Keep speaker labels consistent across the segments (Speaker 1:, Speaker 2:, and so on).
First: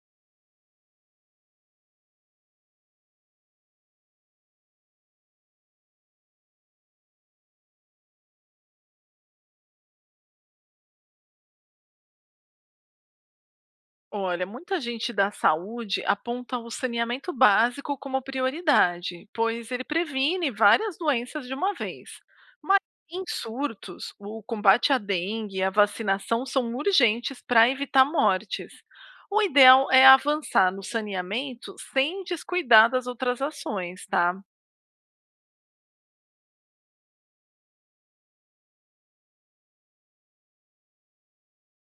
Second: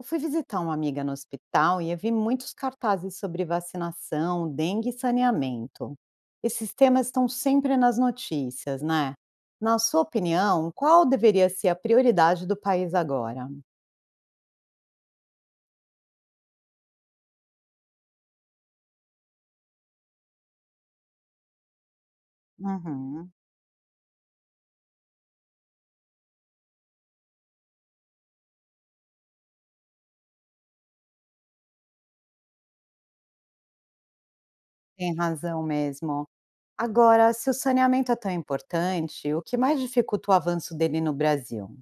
Speaker 1: Eu fui visitar uma amiga no hospital e eu vi muitos cartazes sobre vacinação, dengue e saneamento. Esses temas estão sempre nas notícias, né? Na sua opinião, qual deveria ser a prioridade do país agora?
Speaker 2: Olha, muita gente da saúde aponta o saneamento básico como prioridade, pois ele previne várias doenças de uma vez. Mas em
Speaker 1: Uhum,
Speaker 2: surtos, o combate à dengue e a vacinação são urgentes para evitar mortes. O ideal é avançar no saneamento sem descuidar das outras ações, tá?
Speaker 1: tem razão mesmo. Agora, se o saneamento é tão importante, o que mais dificulta o avanço dele no Brasil?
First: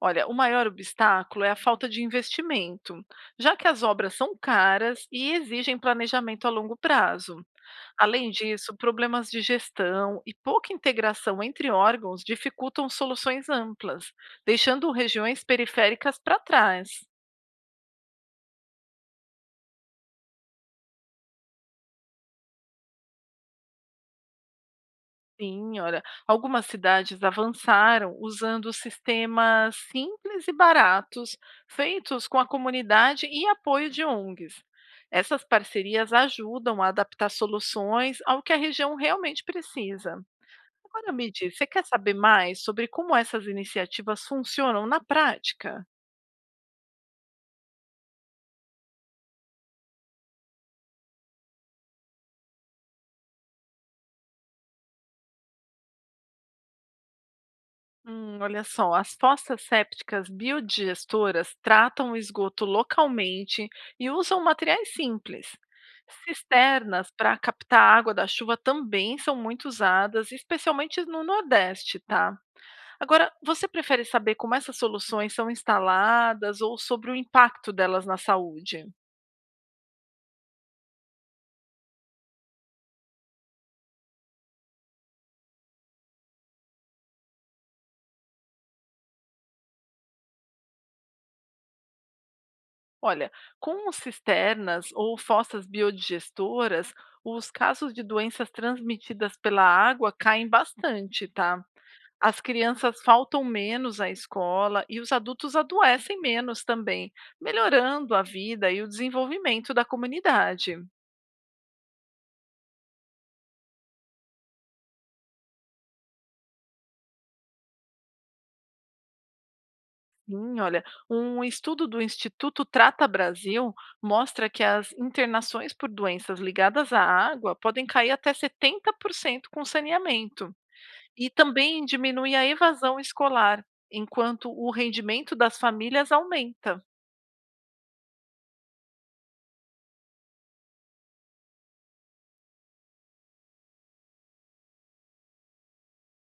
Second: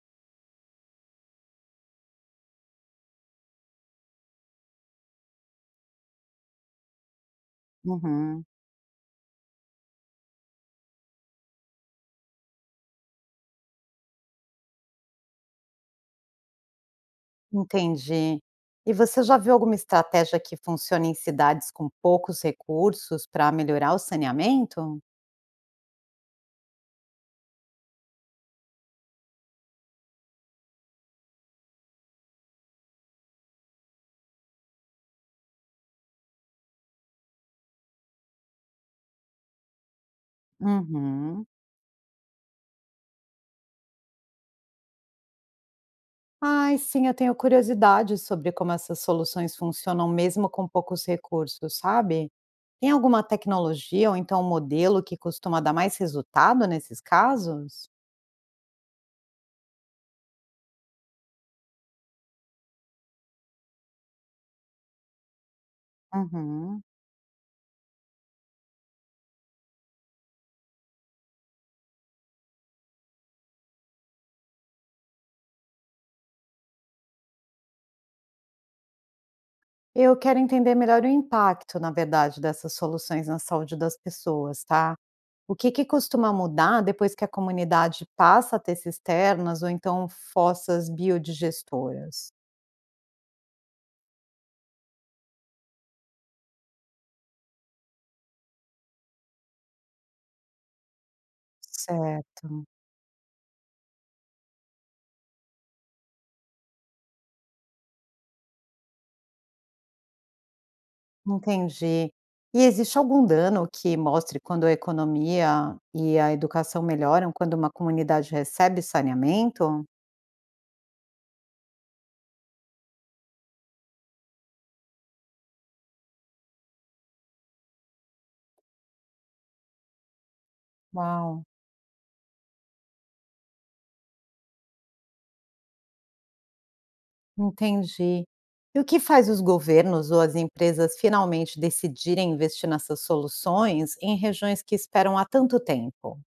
Speaker 2: Olha, o maior obstáculo é a falta de investimento, já que as obras são caras e exigem planejamento a longo prazo. Além
Speaker 1: Uhum,
Speaker 2: disso, problemas de gestão e pouca integração entre órgãos dificultam soluções amplas, deixando regiões periféricas para trás.
Speaker 1: entendi. E você já viu alguma estratégia que funciona em cidades com poucos recursos para melhorar o saneamento?
Speaker 2: Sim, olha, algumas cidades avançaram usando sistemas simples e baratos, feitos com a comunidade e apoio de ONGs. Essas parcerias ajudam a adaptar soluções ao que a região realmente precisa. Agora me
Speaker 1: Uhum.
Speaker 2: diz, você quer saber mais sobre como essas iniciativas funcionam na prática?
Speaker 1: Ai, sim, eu tenho curiosidade sobre como essas soluções funcionam mesmo com poucos recursos, sabe? Tem alguma tecnologia ou então um modelo que costuma dar mais resultado nesses casos?
Speaker 2: Olha só, as fossas sépticas biodigestoras tratam o esgoto localmente e usam materiais simples.
Speaker 1: Uhum.
Speaker 2: Cisternas para captar água da chuva também são muito usadas, especialmente no Nordeste, tá? Agora, você prefere saber como essas soluções são instaladas ou sobre o impacto delas na saúde?
Speaker 1: Eu quero entender melhor o impacto, na verdade, dessas soluções na saúde das pessoas, tá? O que que costuma mudar depois que a comunidade passa a ter cisternas ou então fossas biodigestoras?
Speaker 2: Olha, com cisternas ou fossas biodigestoras, os casos de doenças transmitidas pela água caem bastante, tá? As
Speaker 1: Certo.
Speaker 2: crianças faltam menos à escola e os adultos adoecem menos também, melhorando a vida e o desenvolvimento da comunidade.
Speaker 1: Entendi. E existe algum dano que mostre quando a economia e a educação melhoram quando uma comunidade recebe saneamento?
Speaker 2: Sim, olha, um estudo do Instituto Trata Brasil mostra que as internações por doenças ligadas à água podem cair até 70% com saneamento e
Speaker 1: Uau,
Speaker 2: também diminui a evasão escolar, enquanto o rendimento das famílias aumenta.
Speaker 1: entendi. E o que faz os governos ou as empresas finalmente decidirem investir nessas soluções em regiões que esperam há tanto tempo?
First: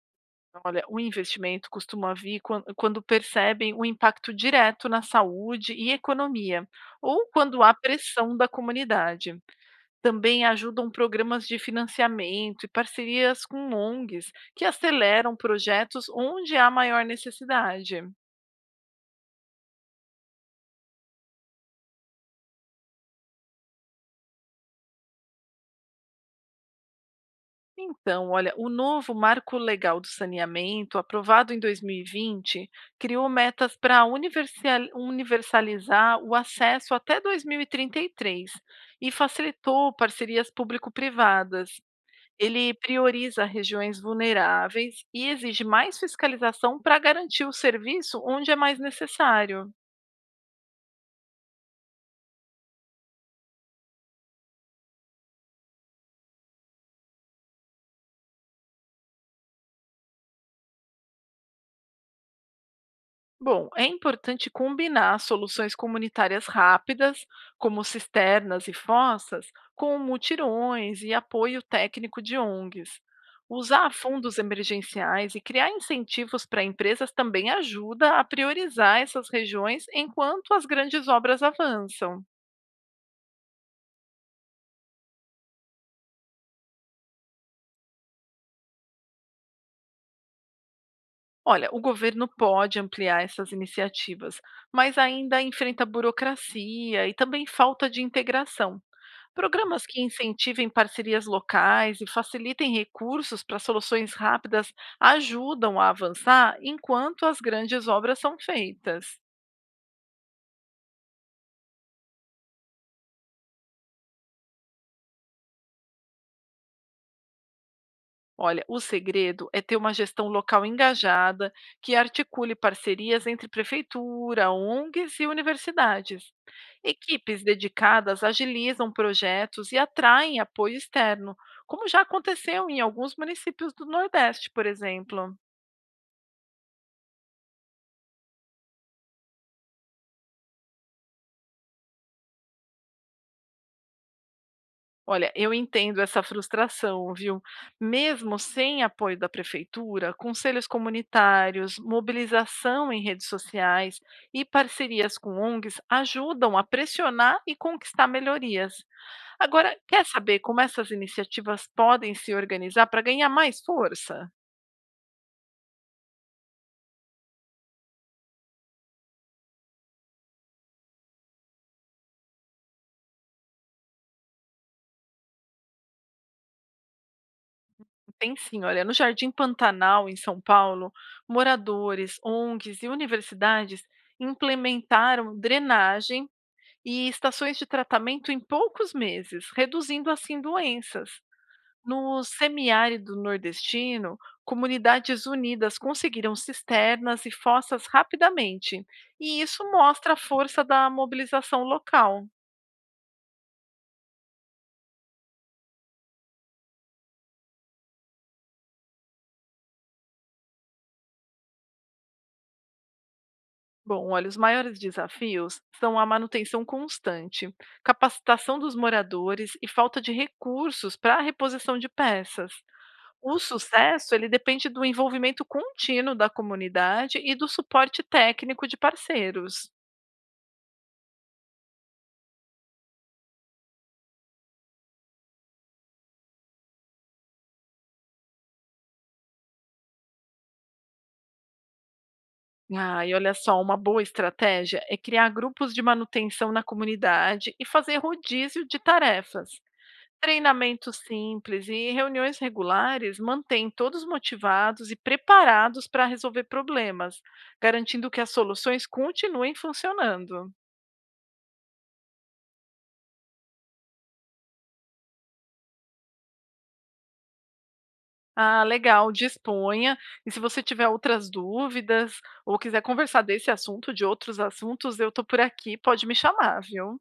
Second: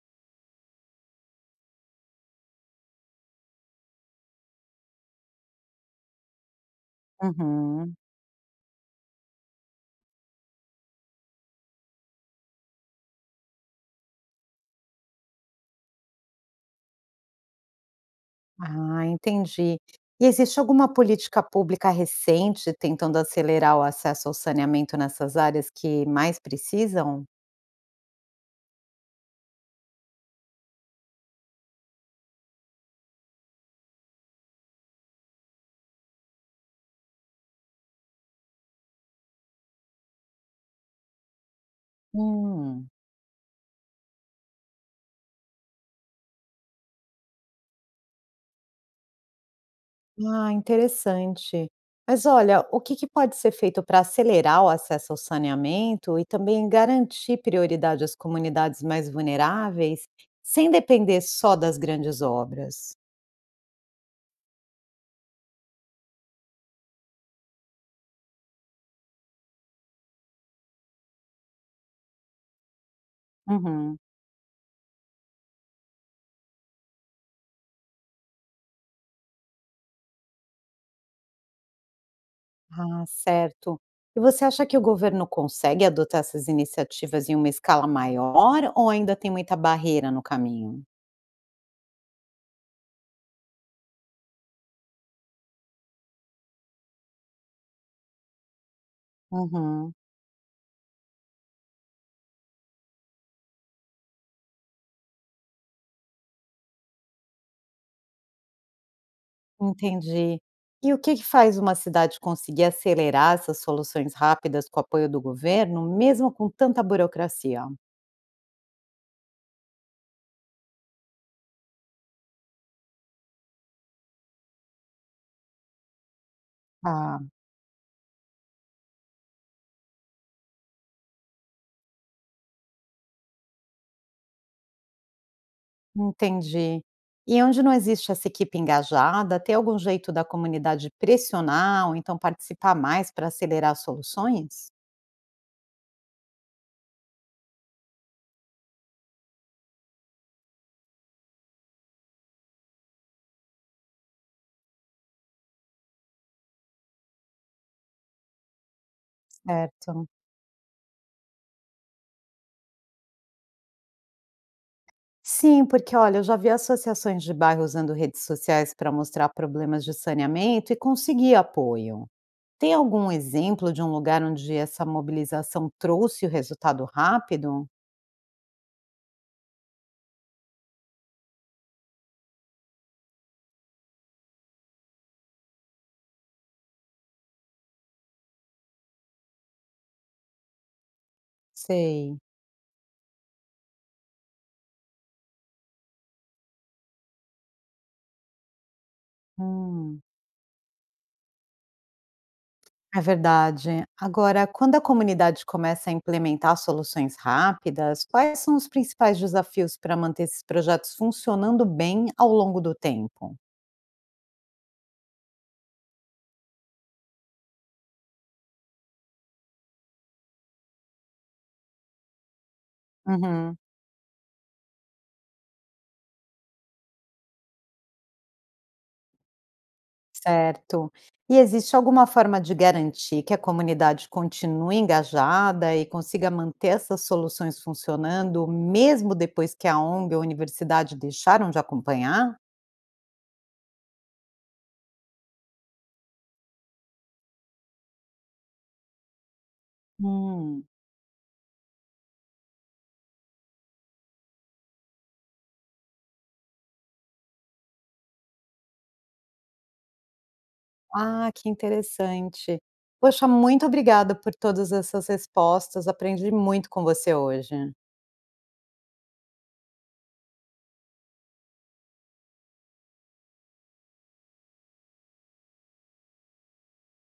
Speaker 2: Olha, o investimento costuma vir quando percebem o impacto direto na saúde e economia, ou quando há
Speaker 1: Uhum.
Speaker 2: pressão da comunidade. Também ajudam programas de financiamento e parcerias com ONGs, que aceleram projetos onde há maior necessidade.
Speaker 1: Ah, entendi. E existe alguma política pública recente tentando acelerar o acesso ao saneamento nessas áreas que mais precisam?
Speaker 2: Então, olha, o novo Marco Legal do Saneamento, aprovado em 2020, criou metas para universalizar o acesso até 2033 e 33 e facilitou parcerias público-privadas. Ele
Speaker 1: Hum.
Speaker 2: prioriza regiões vulneráveis e exige mais fiscalização para garantir o serviço onde é mais necessário.
Speaker 1: Ah, interessante. Mas olha, o que que pode ser feito para acelerar o acesso ao saneamento e também garantir prioridade às comunidades mais vulneráveis, sem depender só das grandes obras?
Speaker 2: Bom, é importante combinar soluções comunitárias rápidas, como cisternas e fossas, com mutirões e apoio técnico de ONGs. Usar
Speaker 1: Uhum.
Speaker 2: fundos emergenciais e criar incentivos para empresas também ajuda a priorizar essas regiões enquanto as grandes obras avançam.
Speaker 1: Ah, certo. E você acha que o governo consegue adotar essas iniciativas em uma escala maior ou ainda tem muita barreira no caminho?
Speaker 2: Olha, o governo pode ampliar essas iniciativas, mas ainda enfrenta burocracia e também falta de integração. Programas
Speaker 1: Uhum.
Speaker 2: que incentivem parcerias locais e facilitem recursos para soluções rápidas ajudam a avançar enquanto as grandes obras são feitas.
Speaker 1: Entendi. E o que que faz uma cidade conseguir acelerar essas soluções rápidas com o apoio do governo, mesmo com tanta burocracia?
Speaker 2: Olha, o segredo é ter uma gestão local engajada que articule parcerias entre prefeitura, ONGs e universidades.
Speaker 1: Ah,
Speaker 2: Equipes dedicadas agilizam projetos e atraem apoio externo, como já aconteceu em alguns municípios do Nordeste, por exemplo.
Speaker 1: entendi. E onde não existe essa equipe engajada, tem algum jeito da comunidade pressionar ou então participar mais para acelerar soluções?
Speaker 2: Olha, eu entendo essa frustração, viu? Mesmo sem apoio da prefeitura, conselhos comunitários, mobilização em redes sociais e parcerias com ONGs ajudam a pressionar e conquistar melhorias. Agora, quer
Speaker 1: Certo.
Speaker 2: saber como essas iniciativas podem se organizar para ganhar mais força?
Speaker 1: Sim, porque olha, eu já vi associações de bairro usando redes sociais para mostrar problemas de saneamento e conseguir apoio. Tem algum exemplo de um lugar onde essa mobilização trouxe o resultado rápido?
Speaker 2: Tem sim, olha, no Jardim Pantanal, em São Paulo, moradores, ONGs e universidades implementaram drenagem e estações de tratamento em poucos meses, reduzindo assim doenças.
Speaker 1: Sei.
Speaker 2: No semiárido nordestino, comunidades unidas conseguiram cisternas e fossas rapidamente, e isso
Speaker 1: Hum.
Speaker 2: mostra a força da mobilização local.
Speaker 1: É verdade. Agora, quando a comunidade começa a implementar soluções rápidas, quais são os principais desafios para manter esses projetos funcionando bem ao longo do tempo?
Speaker 2: Bom, olha, os maiores desafios são a manutenção constante, capacitação dos moradores e falta de recursos para a reposição de peças. O
Speaker 1: Uhum.
Speaker 2: sucesso, ele depende do envolvimento contínuo da comunidade e do suporte técnico de parceiros.
Speaker 1: Certo. E existe alguma forma de garantir que a comunidade continue engajada e consiga manter essas soluções funcionando, mesmo depois que a ONG ou a universidade deixaram de acompanhar?
Speaker 2: Ah, e olha só, uma boa estratégia é criar grupos de manutenção na comunidade e fazer rodízio de tarefas.
Speaker 1: Hum,
Speaker 2: Treinamentos simples e reuniões regulares mantêm todos motivados e preparados para resolver problemas, garantindo que as soluções continuem funcionando.
Speaker 1: ah, que interessante. Poxa, muito obrigada por todas essas respostas. Aprendi muito com você hoje.
Speaker 2: Ah, legal, disponha. E se você tiver outras dúvidas ou quiser conversar desse assunto, de outros assuntos, eu tô por aqui, pode me chamar, viu?